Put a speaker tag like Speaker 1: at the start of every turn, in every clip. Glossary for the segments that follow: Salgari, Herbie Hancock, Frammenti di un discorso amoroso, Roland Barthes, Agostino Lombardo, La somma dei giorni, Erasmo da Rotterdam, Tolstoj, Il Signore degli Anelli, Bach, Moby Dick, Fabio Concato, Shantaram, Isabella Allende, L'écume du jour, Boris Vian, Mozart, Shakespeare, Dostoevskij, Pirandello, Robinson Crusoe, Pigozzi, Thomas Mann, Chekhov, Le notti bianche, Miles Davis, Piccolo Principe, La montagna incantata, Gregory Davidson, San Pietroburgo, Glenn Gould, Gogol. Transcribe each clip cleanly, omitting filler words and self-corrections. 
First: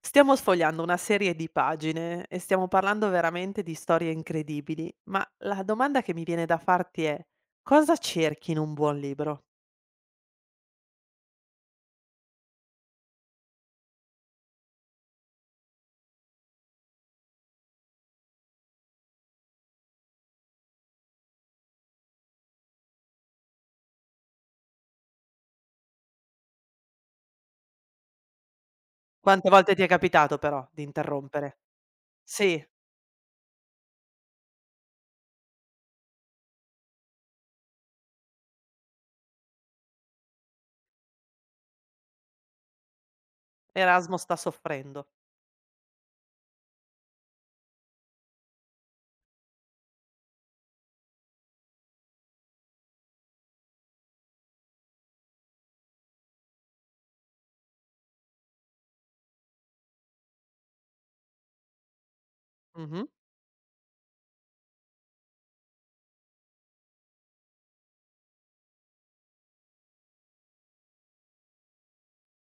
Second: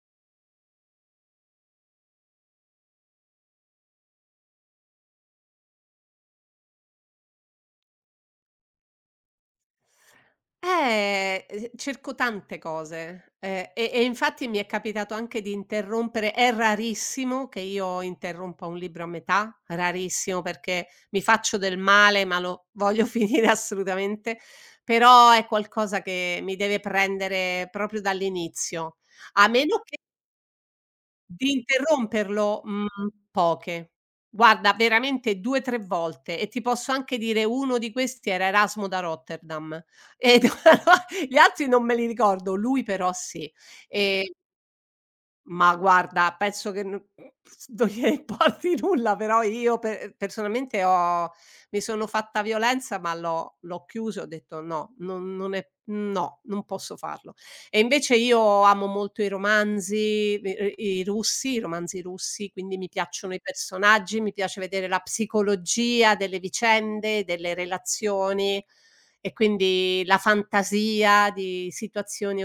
Speaker 1: Stiamo sfogliando una serie di pagine e stiamo parlando veramente di storie incredibili, ma la domanda che mi viene da farti è: cosa cerchi in un buon libro?
Speaker 2: Cerco tante cose, e infatti mi è capitato anche di interrompere. È rarissimo che io interrompa un libro a metà, rarissimo perché mi faccio del male, ma lo voglio finire assolutamente, però è qualcosa che mi deve prendere proprio dall'inizio. A
Speaker 1: Quante volte ti
Speaker 2: meno
Speaker 1: è capitato però di
Speaker 2: di
Speaker 1: interrompere?
Speaker 2: interromperlo?
Speaker 1: Sì,
Speaker 2: Mhmm, poche. Guarda, veramente 2, 3 volte, e ti posso anche dire, uno di questi era Erasmo da Rotterdam e gli altri non me li ricordo, lui però sì.
Speaker 1: Erasmo sta
Speaker 2: E
Speaker 1: soffrendo.
Speaker 2: ma guarda, penso che n non gliene importi nulla, però io pe personalmente ho mi sono fatta violenza, ma l'ho chiuso e ho detto: "No, non è no, non posso farlo". E invece io amo molto i romanzi, i russi, i romanzi russi, quindi mi
Speaker 1: Mh-mh.
Speaker 2: piacciono i personaggi, mi piace vedere la psicologia delle vicende, delle relazioni, e quindi la fantasia di situazioni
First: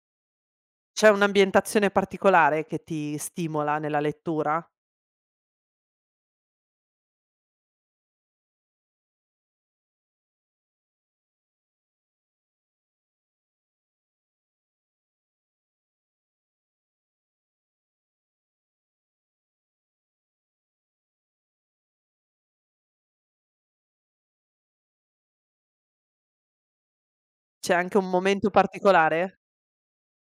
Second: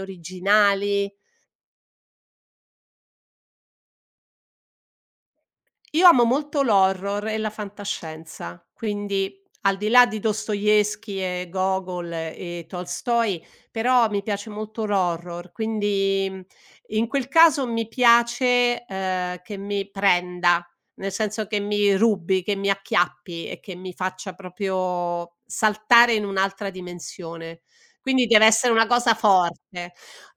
Speaker 1: C'è
Speaker 2: originali.
Speaker 1: un'ambientazione particolare che ti stimola nella lettura?
Speaker 2: Io amo molto l'horror e la fantascienza, quindi al di là di Dostoevskij e Gogol e Tolstoj, però mi piace molto l'horror. Quindi, in quel caso mi piace, che mi prenda, nel senso che mi rubi, che mi acchiappi e che mi faccia proprio saltare in un'altra dimensione.
Speaker 1: C'è anche un
Speaker 2: Quindi deve
Speaker 1: momento
Speaker 2: essere una cosa
Speaker 1: particolare?
Speaker 2: forte.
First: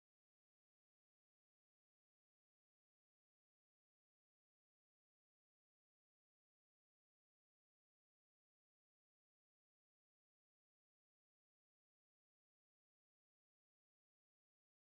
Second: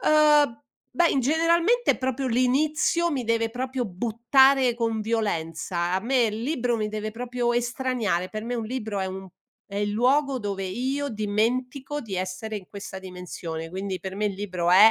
Speaker 2: Uhm Beh, in generalmente proprio l'inizio mi deve proprio buttare con violenza. A me il libro mi deve proprio estraniare. Per me un libro è un è il luogo dove io dimentico di essere in questa dimensione. Quindi per me il libro è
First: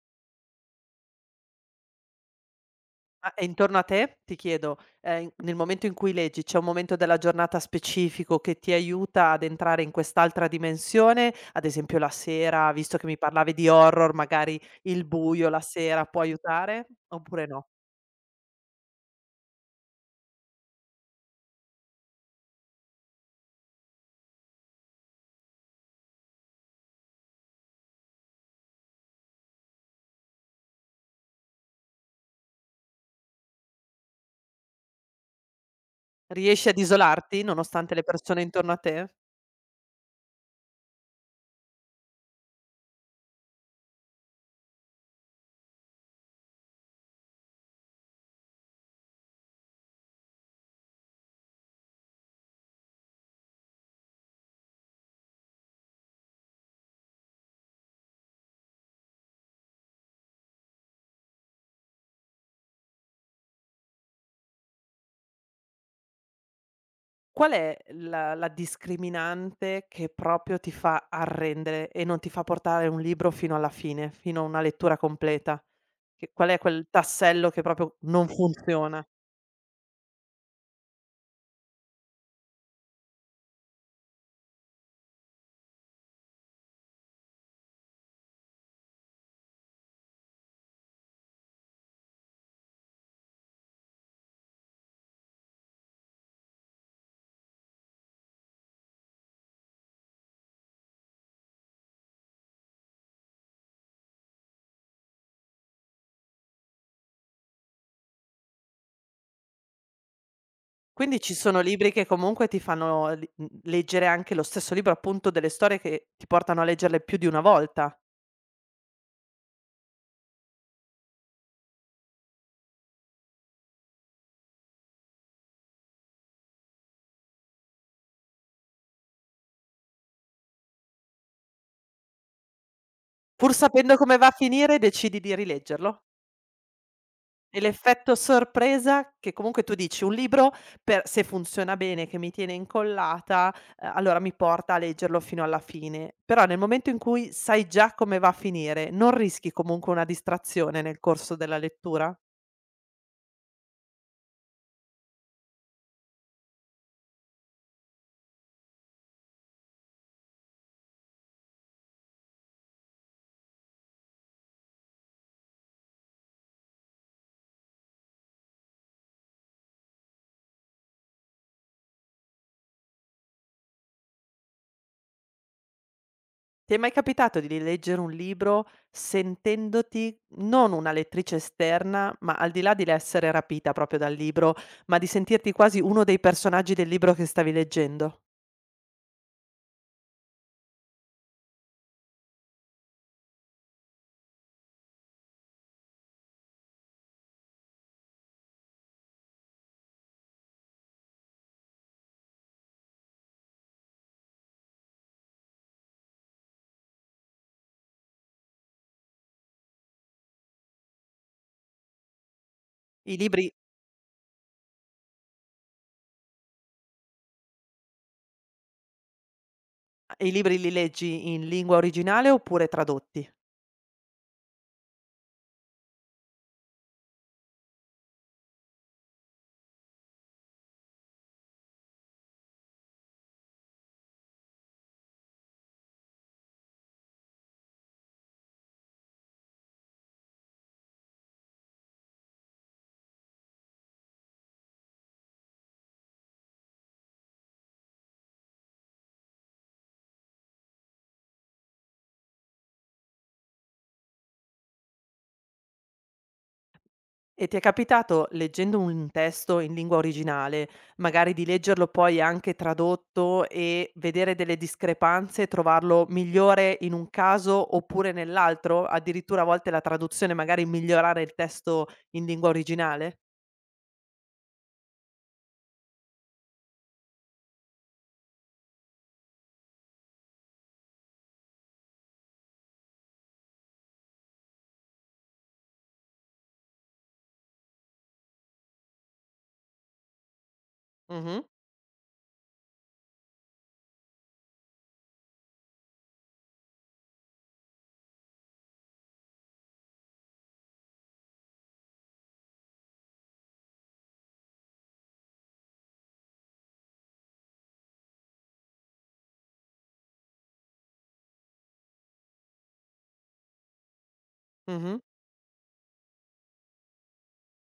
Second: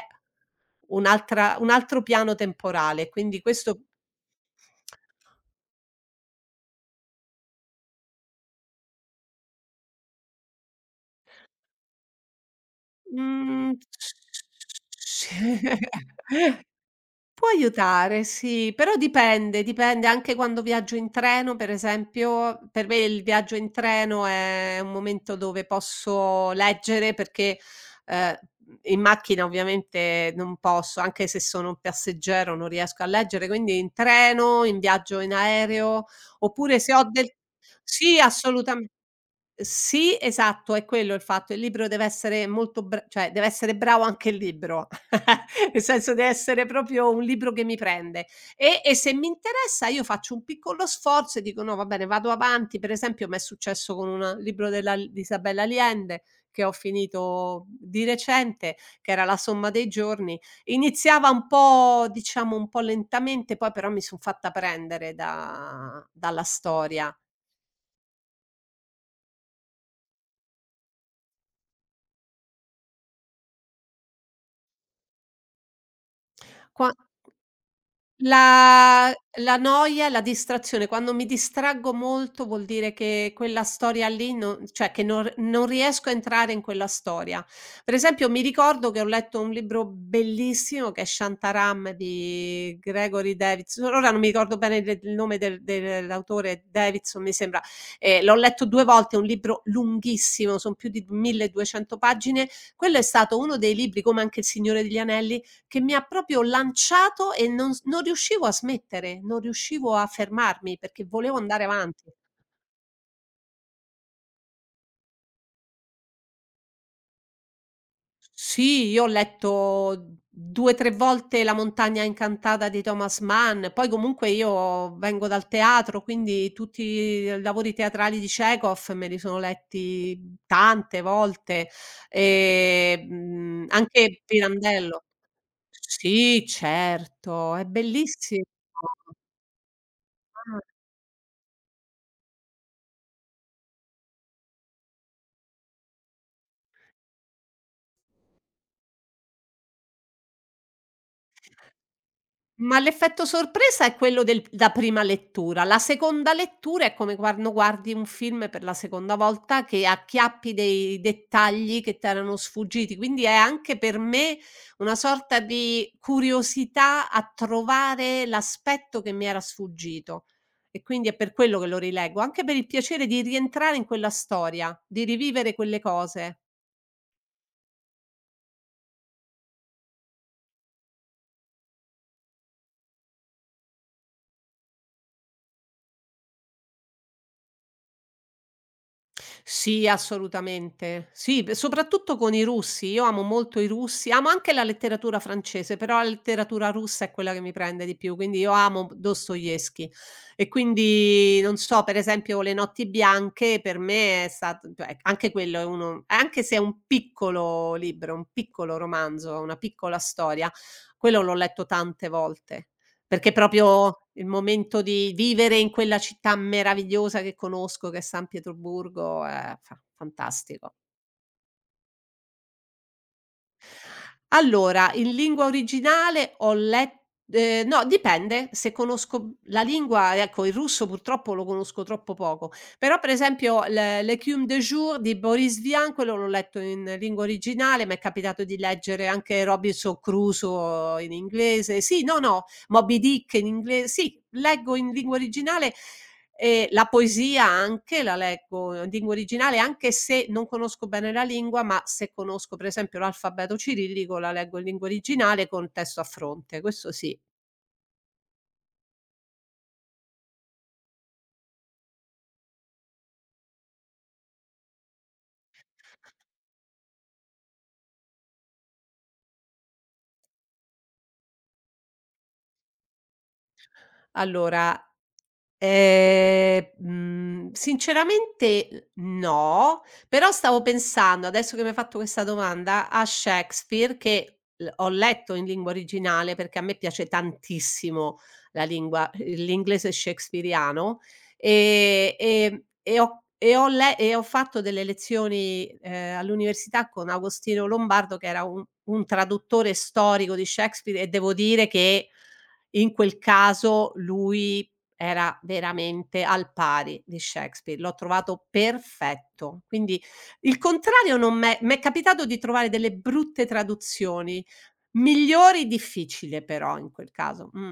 Speaker 2: un altro piano temporale,
Speaker 1: Ah,
Speaker 2: quindi
Speaker 1: e intorno a
Speaker 2: questo.
Speaker 1: te, ti chiedo, nel momento in cui leggi, c'è un momento della giornata specifico che ti aiuta ad entrare in quest'altra dimensione? Ad esempio la sera, visto che mi parlavi di
Speaker 2: Mhmm,
Speaker 1: horror,
Speaker 2: s s
Speaker 1: magari il buio la
Speaker 2: sì.
Speaker 1: sera può aiutare? Oppure
Speaker 2: Può
Speaker 1: no?
Speaker 2: aiutare, sì, però dipende anche quando viaggio in treno, per esempio. Per me il viaggio in treno è un momento dove posso leggere, perché, ehm, in macchina ovviamente non posso, anche se sono un passeggero non riesco a leggere, quindi in treno, in viaggio in aereo,
Speaker 1: Riesci ad
Speaker 2: oppure se ho del,
Speaker 1: isolarti nonostante le
Speaker 2: sì,
Speaker 1: persone intorno a
Speaker 2: assolutame
Speaker 1: te?
Speaker 2: sì, esatto, è quello il fatto, il libro deve essere molto br cioè deve essere bravo anche il libro. Nel senso deve essere proprio un libro che mi prende. E se mi interessa io faccio un piccolo sforzo e dico: "No, va bene, vado avanti." Per esempio m'è successo con un libro della di Isabella Allende, che ho finito di recente, che era La somma dei giorni. Iniziava un po', diciamo, un po' lentamente, poi però mi son fatta prendere da dalla storia.
Speaker 1: Qual è la discriminante che proprio ti fa arrendere e non ti fa portare un libro fino alla fine, fino a una lettura completa? Che qual è quel
Speaker 2: Qua
Speaker 1: tassello che proprio non funziona?
Speaker 2: La la noia, e la distrazione, quando mi distraggo molto vuol dire che quella storia lì non, cioè, che non riesco a entrare in quella storia. Per esempio mi ricordo che ho letto un libro bellissimo che è Shantaram di Gregory Davidson, ora non mi ricordo bene de il nome dell'autore, Davidson mi sembra, l'ho letto 2 volte, è un libro lunghissimo, son più di 1200 pagine. Quello è stato uno dei libri, come anche Il Signore degli Anelli, che mi ha proprio lanciato, e non riuscivo a smettere, non riuscivo a fermarmi perché
Speaker 1: Quindi ci
Speaker 2: volevo
Speaker 1: sono
Speaker 2: andare
Speaker 1: libri che
Speaker 2: avanti.
Speaker 1: comunque ti fanno leggere anche lo stesso libro, appunto, delle storie che ti portano a leggerle più di una volta.
Speaker 2: Sì, io ho letto 2, 3 volte La montagna incantata di Thomas Mann, poi comunque io vengo dal teatro, quindi tutti i lavori teatrali di Chekhov me li sono letti tante volte,
Speaker 1: Pur sapendo come
Speaker 2: anche
Speaker 1: va a finire
Speaker 2: Pirandello.
Speaker 1: decidi di rileggerlo?
Speaker 2: Sì, certo,
Speaker 1: E
Speaker 2: è
Speaker 1: l'effetto
Speaker 2: bellissimo.
Speaker 1: sorpresa che comunque tu dici: "Un libro per se funziona bene, che mi tiene incollata, allora mi porta a leggerlo fino alla fine". Però nel momento in cui sai già come va a finire, non rischi comunque una distrazione nel corso della lettura?
Speaker 2: Ma l'effetto sorpresa è quello del da prima lettura. La seconda lettura è come quando guardi un film per la seconda volta, che acchiappi dei dettagli che t'erano sfuggiti, quindi è anche per me una sorta di curiosità a trovare l'aspetto che mi era sfuggito, e quindi è per quello che lo rileggo, anche per il piacere di rientrare in quella storia, di rivivere quelle cose.
Speaker 1: Ti è mai capitato di rileggere un libro sentendoti non una lettrice esterna, ma al di là dell'essere rapita proprio dal libro, ma di sentirti quasi uno dei personaggi del libro che stavi leggendo?
Speaker 2: Sì, assolutamente. Sì, beh, soprattutto con i russi. Io amo molto i russi, amo anche la letteratura francese, però la letteratura russa è quella che mi prende di più, quindi io amo Dostoevskij. E quindi, non so, per esempio Le notti bianche, per me è stato, cioè, ecco, anche quello è uno, anche se è un piccolo libro, un piccolo romanzo, una piccola storia, quello l'ho letto tante volte.
Speaker 1: I
Speaker 2: Perché
Speaker 1: libri
Speaker 2: proprio il momento di vivere in quella città meravigliosa che conosco, che è San Pietroburgo, è fa
Speaker 1: i libri li
Speaker 2: fantastico.
Speaker 1: leggi in lingua originale oppure tradotti?
Speaker 2: Allora, in lingua originale ho let no, dipende, se conosco la lingua, ecco, il russo purtroppo lo conosco troppo poco, però per esempio "L'écume du jour" di Boris Vian, quello l'ho letto in lingua originale, m'è capitato di leggere anche Robinson Crusoe in inglese, sì, no, no, Moby Dick in ingle sì, leggo in lingua originale. La poesia anche la leggo in lingua originale, anche se non conosco bene la lingua, ma se conosco per esempio l'alfabeto cirillico la leggo in lingua originale con testo a fronte, questo sì.
Speaker 1: E ti è capitato, leggendo un testo in lingua originale, magari di leggerlo poi anche tradotto e vedere delle discrepanze e trovarlo migliore in un caso oppure nell'altro? Addirittura a volte la traduzione magari migliorare il testo in lingua originale?
Speaker 2: Allora, sinceramente, no, però stavo pensando, adesso che mi hai fatto questa domanda, a Shakespeare, che l ho letto in lingua originale, perché a me piace tantissimo la lingua l'inglese shakespeariano,
Speaker 1: Mh-mh,
Speaker 2: e ho fatto delle lezioni, all'università con Agostino Lombardo, che era un traduttore storico di Shakespeare, e devo dire che in quel caso lui era veramente al pari di Shakespeare, l'ho trovato perfetto. Quindi il contrario non m'è capitato di trovare delle brutte traduzioni,
Speaker 1: mh-mh.
Speaker 2: migliori difficile però in quel caso.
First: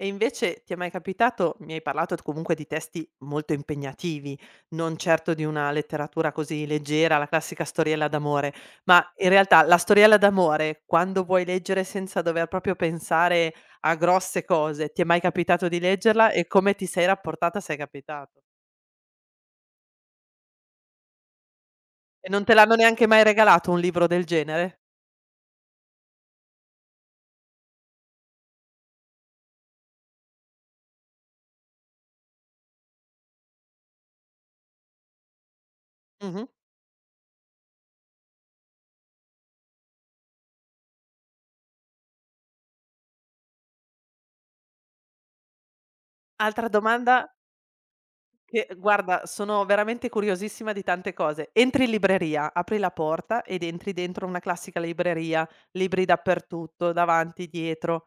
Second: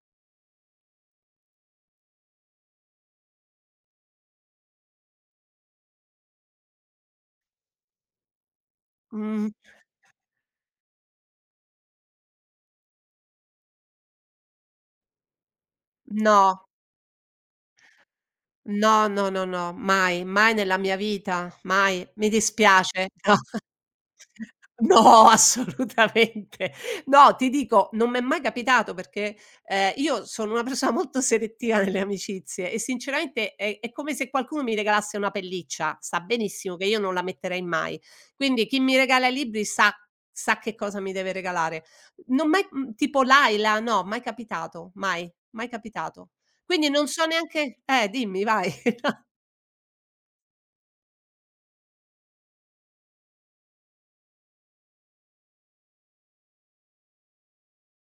Speaker 1: E invece ti è mai capitato mi hai parlato d comunque di testi molto impegnativi, non certo di una letteratura così leggera, la classica storiella d'amore, ma in
Speaker 2: mh.
Speaker 1: realtà la storiella d'amore, quando vuoi leggere senza dover proprio pensare a grosse cose, ti è mai capitato di leggerla e
Speaker 2: No,
Speaker 1: come ti sei rapportata se è capitato?
Speaker 2: no, no, no, no, mai, mai nella mia vita, mai.
Speaker 1: E
Speaker 2: Mi
Speaker 1: non te l'hanno neanche
Speaker 2: dispiace.
Speaker 1: mai
Speaker 2: No.
Speaker 1: regalato un libro del genere?
Speaker 2: No, assolutamente. No, ti dico, non m'è mai capitato, perché, io sono una persona molto selettiva nelle amicizie, e sinceramente è come se qualcuno mi regalasse una pelliccia, sa
Speaker 1: Mh-mh.
Speaker 2: benissimo che io non la metterei mai. Quindi chi mi regala i libri sa che cosa mi deve regalare. Non m'è, tipo Laila, no, mai capitato, mai, mai capitato.
Speaker 1: Altra
Speaker 2: Quindi non
Speaker 1: domanda
Speaker 2: so neanche, dimmi,
Speaker 1: che
Speaker 2: vai.
Speaker 1: guarda, sono veramente curiosissima di tante cose. Entri in libreria, apri la porta ed entri dentro una classica libreria, libri dappertutto, davanti, dietro.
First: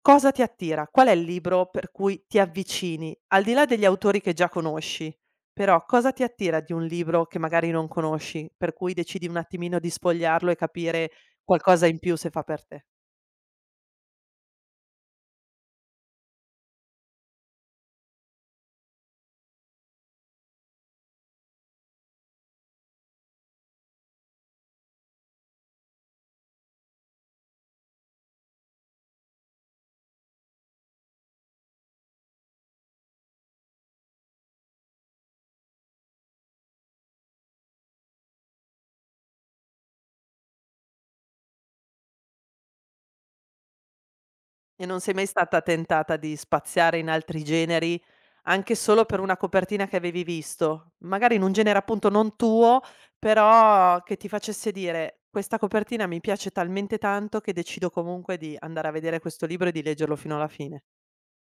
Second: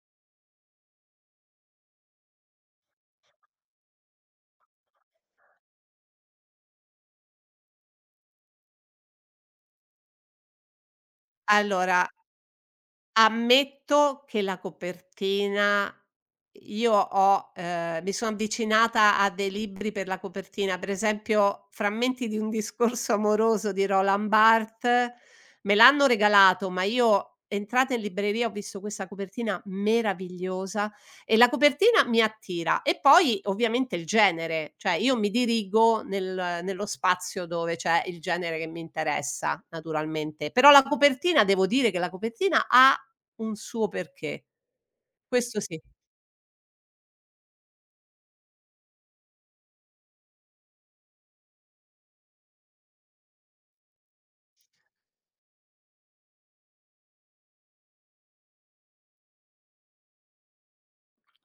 Speaker 1: Cosa ti attira? Qual è il libro per cui ti avvicini? Al di là degli autori che già conosci, però cosa ti attira di un libro che magari non conosci, per cui decidi un attimino di sfogliarlo e capire qualcosa in
Speaker 2: Allora,
Speaker 1: più se fa per te?
Speaker 2: ammetto che la copertina, io ho mi sono avvicinata a dei libri per la copertina, per esempio Frammenti di un discorso amoroso di Roland Barthes, me l'hanno regalato, ma io, entrata in libreria, ho visto questa copertina meravigliosa, e la copertina mi attira, e poi ovviamente il genere, cioè io mi dirigo nello spazio dove c'è il genere che mi interessa naturalmente, però la copertina, devo dire che la copertina ha un suo perché,
Speaker 1: E non sei mai
Speaker 2: questo
Speaker 1: stata
Speaker 2: sì.
Speaker 1: tentata di spaziare in altri generi, anche solo per una copertina che avevi visto? Magari in un genere appunto non tuo, però che ti facesse dire: "Questa copertina mi piace talmente tanto che decido comunque di andare a vedere questo libro e di leggerlo fino alla fine."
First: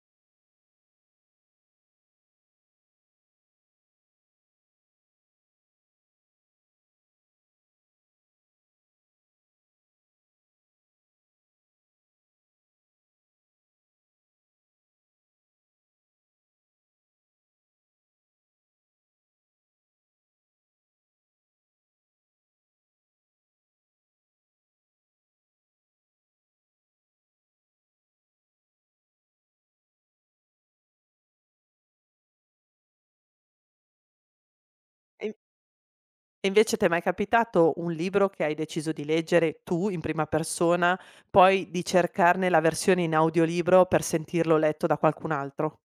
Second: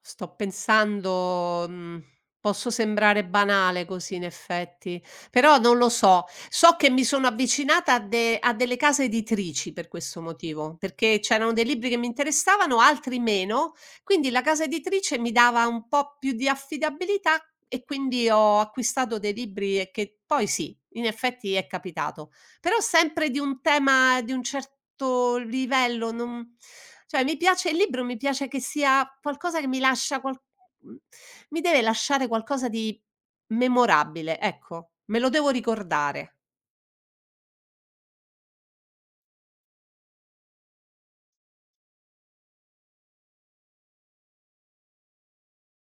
Speaker 2: Sto pensando, posso sembrare banale così in effetti, però non lo so. So che mi sono avvicinata a delle case editrici per questo motivo, perché c'erano dei libri che mi interessavano, altri meno, quindi la casa editrice mi dava un po' più di affidabilità, e quindi ho acquistato dei libri, e che poi sì, in effetti è capitato. Però sempre di un tema di un certo livello, non, cioè, mi piace il libro, mi piace che sia qualcosa che mi lascia mhmm, mi deve lasciare qualcosa di memorabile, ecco, me
Speaker 1: E
Speaker 2: lo
Speaker 1: in
Speaker 2: devo ricordare.
Speaker 1: e invece t'è mai capitato un libro che hai deciso di leggere tu in prima persona, poi di cercarne la versione in audiolibro per sentirlo letto da qualcun altro?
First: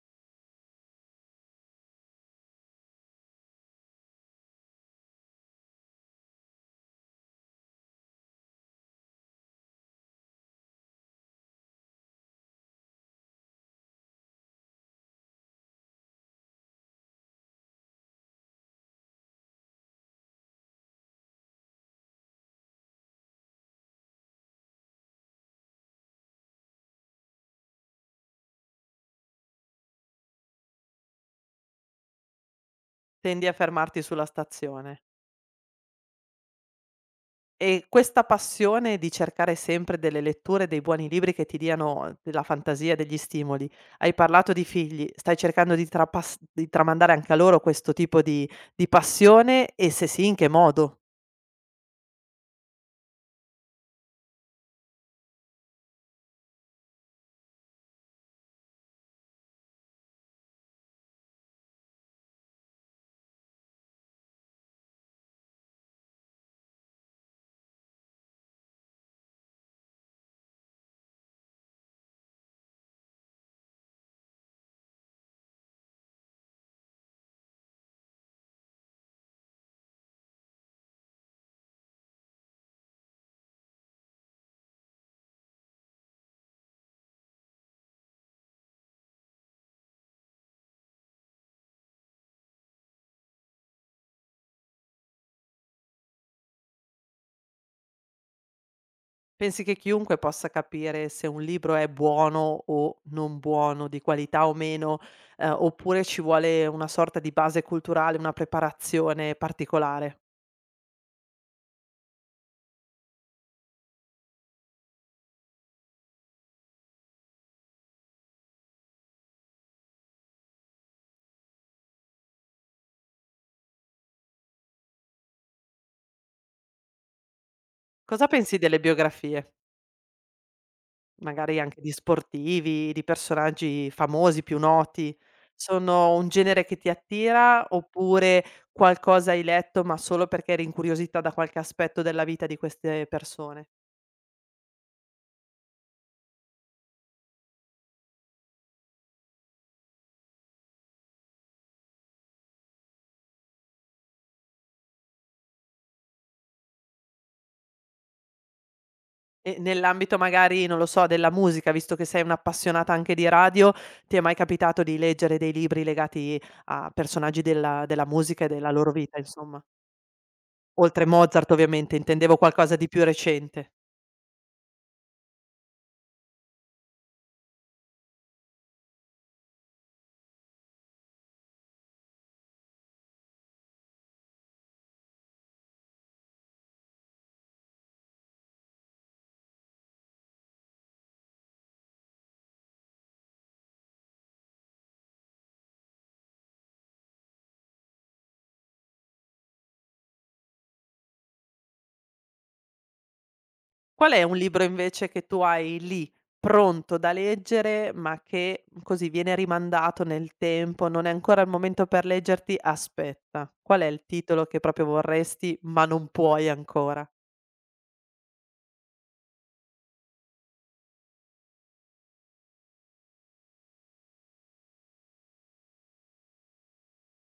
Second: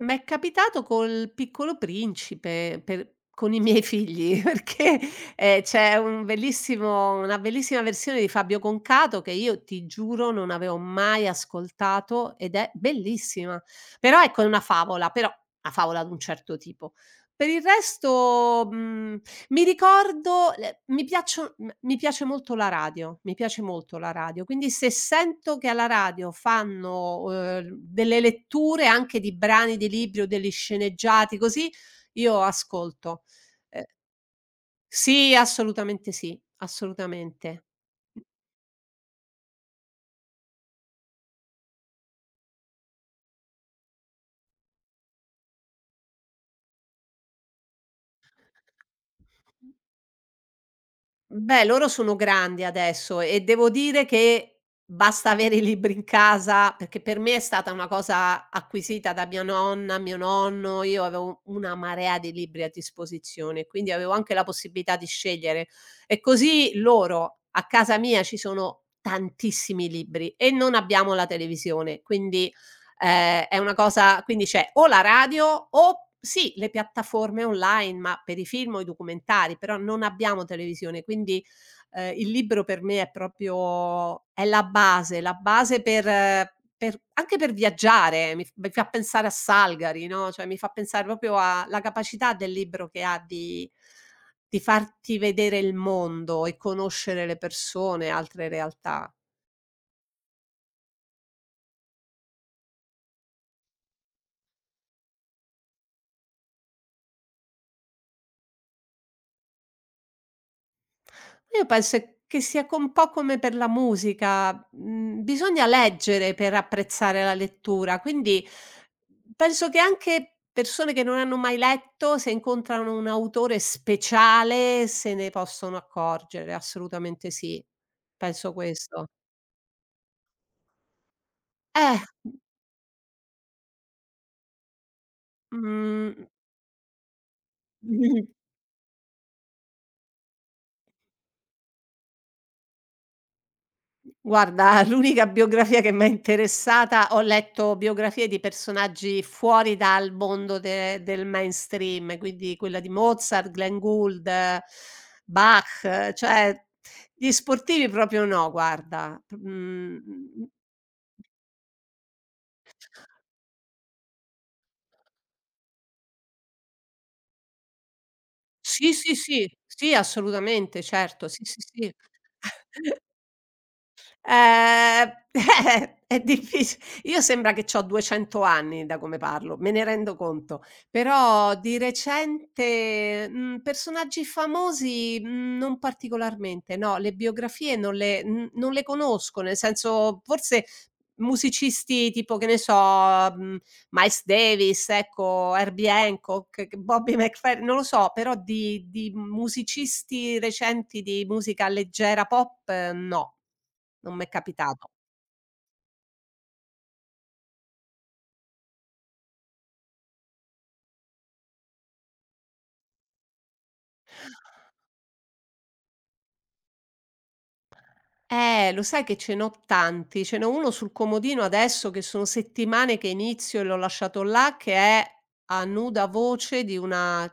Speaker 2: M'è capitato col Piccolo Principe per con i miei figli, perché, c'è un bellissimo, una bellissima versione di Fabio Concato che io ti giuro non avevo mai ascoltato, ed è bellissima. Però ecco, è una favola, però una favola d'un certo tipo. Per il resto, mi ricordo le mi piaccio m mi piace molto la radio, mi piace molto la radio, quindi se sento che alla radio fanno, delle letture anche di brani di libri o degli sceneggiati così, io ascolto.
Speaker 1: Tendi a
Speaker 2: Ehm
Speaker 1: fermarti sulla stazione.
Speaker 2: sì, assolutamente sì, assolutamente.
Speaker 1: E questa passione di cercare sempre delle letture, dei buoni libri che ti diano della fantasia, degli stimoli. Hai parlato di figli, stai cercando di trapas di tramandare anche a loro questo tipo di passione e se sì, in che modo?
Speaker 2: Beh, loro sono grandi adesso, e devo dire che basta avere i libri in casa, perché per me è stata una cosa acquisita, da mia nonna, mio nonno, io avevo una marea di libri a disposizione, quindi avevo anche la possibilità di scegliere. E così loro, a casa mia ci sono tantissimi libri, e non abbiamo la televisione, quindi, è una cosa, quindi c'è o la radio o, sì, le piattaforme online, ma per i film o i documentari, però non abbiamo televisione, quindi, il libro per me è proprio è la base per, per anche per viaggiare, mi f mi fa pensare a Salgari, no, cioè mi fa pensare proprio alla capacità del libro che ha di farti vedere il mondo e conoscere le persone, altre realtà.
Speaker 1: Pensi che chiunque possa capire se un libro è buono o non buono, di qualità o meno, oppure ci vuole una sorta di base culturale, una preparazione particolare?
Speaker 2: Io penso è che sia co un po' come per la musica, bisogna leggere per apprezzare la lettura, quindi penso che anche persone che non hanno mai letto, se incontrano un autore speciale, se ne possono accorgere, assolutamente sì.
Speaker 1: Cosa
Speaker 2: Penso
Speaker 1: pensi delle
Speaker 2: questo.
Speaker 1: biografie? Magari anche di
Speaker 2: Eh,
Speaker 1: sportivi, di personaggi famosi, più noti. Sono
Speaker 2: mhmm
Speaker 1: un genere che ti attira oppure qualcosa hai letto, ma solo perché eri incuriosita da qualche aspetto della vita di queste persone?
Speaker 2: Guarda, l'unica biografia che m'è interessata, ho letto biografie di personaggi fuori dal mondo de del mainstream, quindi quella di Mozart, Glenn Gould, Bach, cioè, gli sportivi proprio no, guarda.
Speaker 1: E
Speaker 2: Mhmm,
Speaker 1: nell'ambito magari, non lo so, della musica, visto che sei un'appassionata anche di radio, ti è mai capitato di leggere dei libri legati a personaggi della musica e della loro
Speaker 2: sì, sì,
Speaker 1: vita,
Speaker 2: sì,
Speaker 1: insomma?
Speaker 2: sì, assolutamente,
Speaker 1: Oltre
Speaker 2: certo, sì,
Speaker 1: Mozart
Speaker 2: sì, sì.
Speaker 1: ovviamente, intendevo qualcosa di più recente.
Speaker 2: Ehm, è diffici io sembra che c'ho 200 anni da come parlo, me ne rendo conto, però di recente, personaggi famosi, non particolarmente, no, le biografie non le conosco, nel senso forse musicisti tipo, che ne so, Miles Davis, ecco, Herbie Hancock, che Bobby McFer, non lo so, però di musicisti recenti di musica leggera pop, no,
Speaker 1: Qual
Speaker 2: non
Speaker 1: è
Speaker 2: m'è
Speaker 1: un libro
Speaker 2: capitato.
Speaker 1: invece che tu hai lì, pronto da leggere, ma che così viene rimandato nel tempo, non è ancora il momento per leggerti, aspetta. Qual è il titolo che proprio vorresti, ma non puoi ancora?
Speaker 2: Lo sai che ce n'ho tanti, ce n'ho uno sul comodino adesso, che sono settimane che inizio e l'ho lasciato là, che è "A nuda voce" di una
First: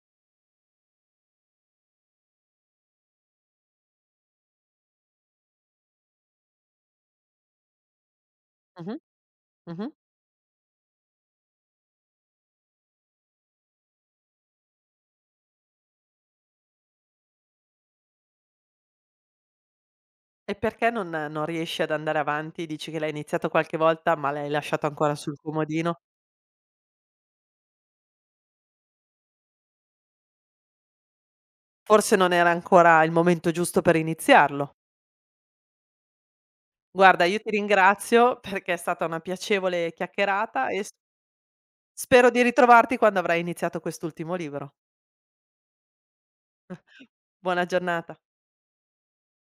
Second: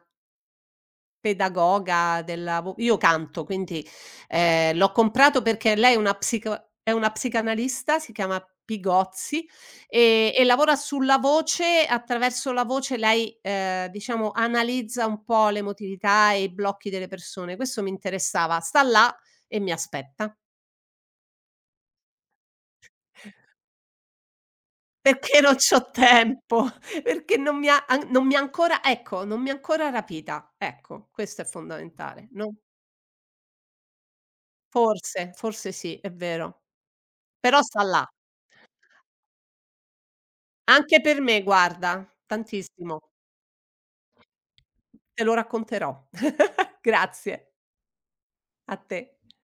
Speaker 2: pedagoga della vo io canto, quindi, l'ho comprato perché lei è una psicanalista, si chiama
Speaker 1: Mh-mh,
Speaker 2: Pigozzi,
Speaker 1: mh-mh.
Speaker 2: e lavora sulla voce, attraverso la voce lei, diciamo, analizza un po' l'emotività e i blocchi delle persone. Questo mi interessava. Sta là e mi aspetta,
Speaker 1: E perché non riesci ad andare avanti? Dici che l'hai iniziato qualche volta, ma l'hai lasciato ancora sul
Speaker 2: perché non c'ho
Speaker 1: comodino.
Speaker 2: tempo, perché non mi ha ancora, ecco, non mi ha ancora rapita. Ecco, questo è
Speaker 1: Forse
Speaker 2: fondamentale.
Speaker 1: non era
Speaker 2: Non.
Speaker 1: ancora il momento giusto per iniziarlo.
Speaker 2: Forse, forse sì, è vero.
Speaker 1: Guarda, io ti
Speaker 2: Però sta là.
Speaker 1: ringrazio perché è stata una piacevole chiacchierata e s
Speaker 2: Anche per me guarda,
Speaker 1: spero di ritrovarti
Speaker 2: tantissimo.
Speaker 1: quando avrai iniziato quest'ultimo libro.
Speaker 2: Te lo racconterò. Grazie.
Speaker 1: Buona giornata.
Speaker 2: A te.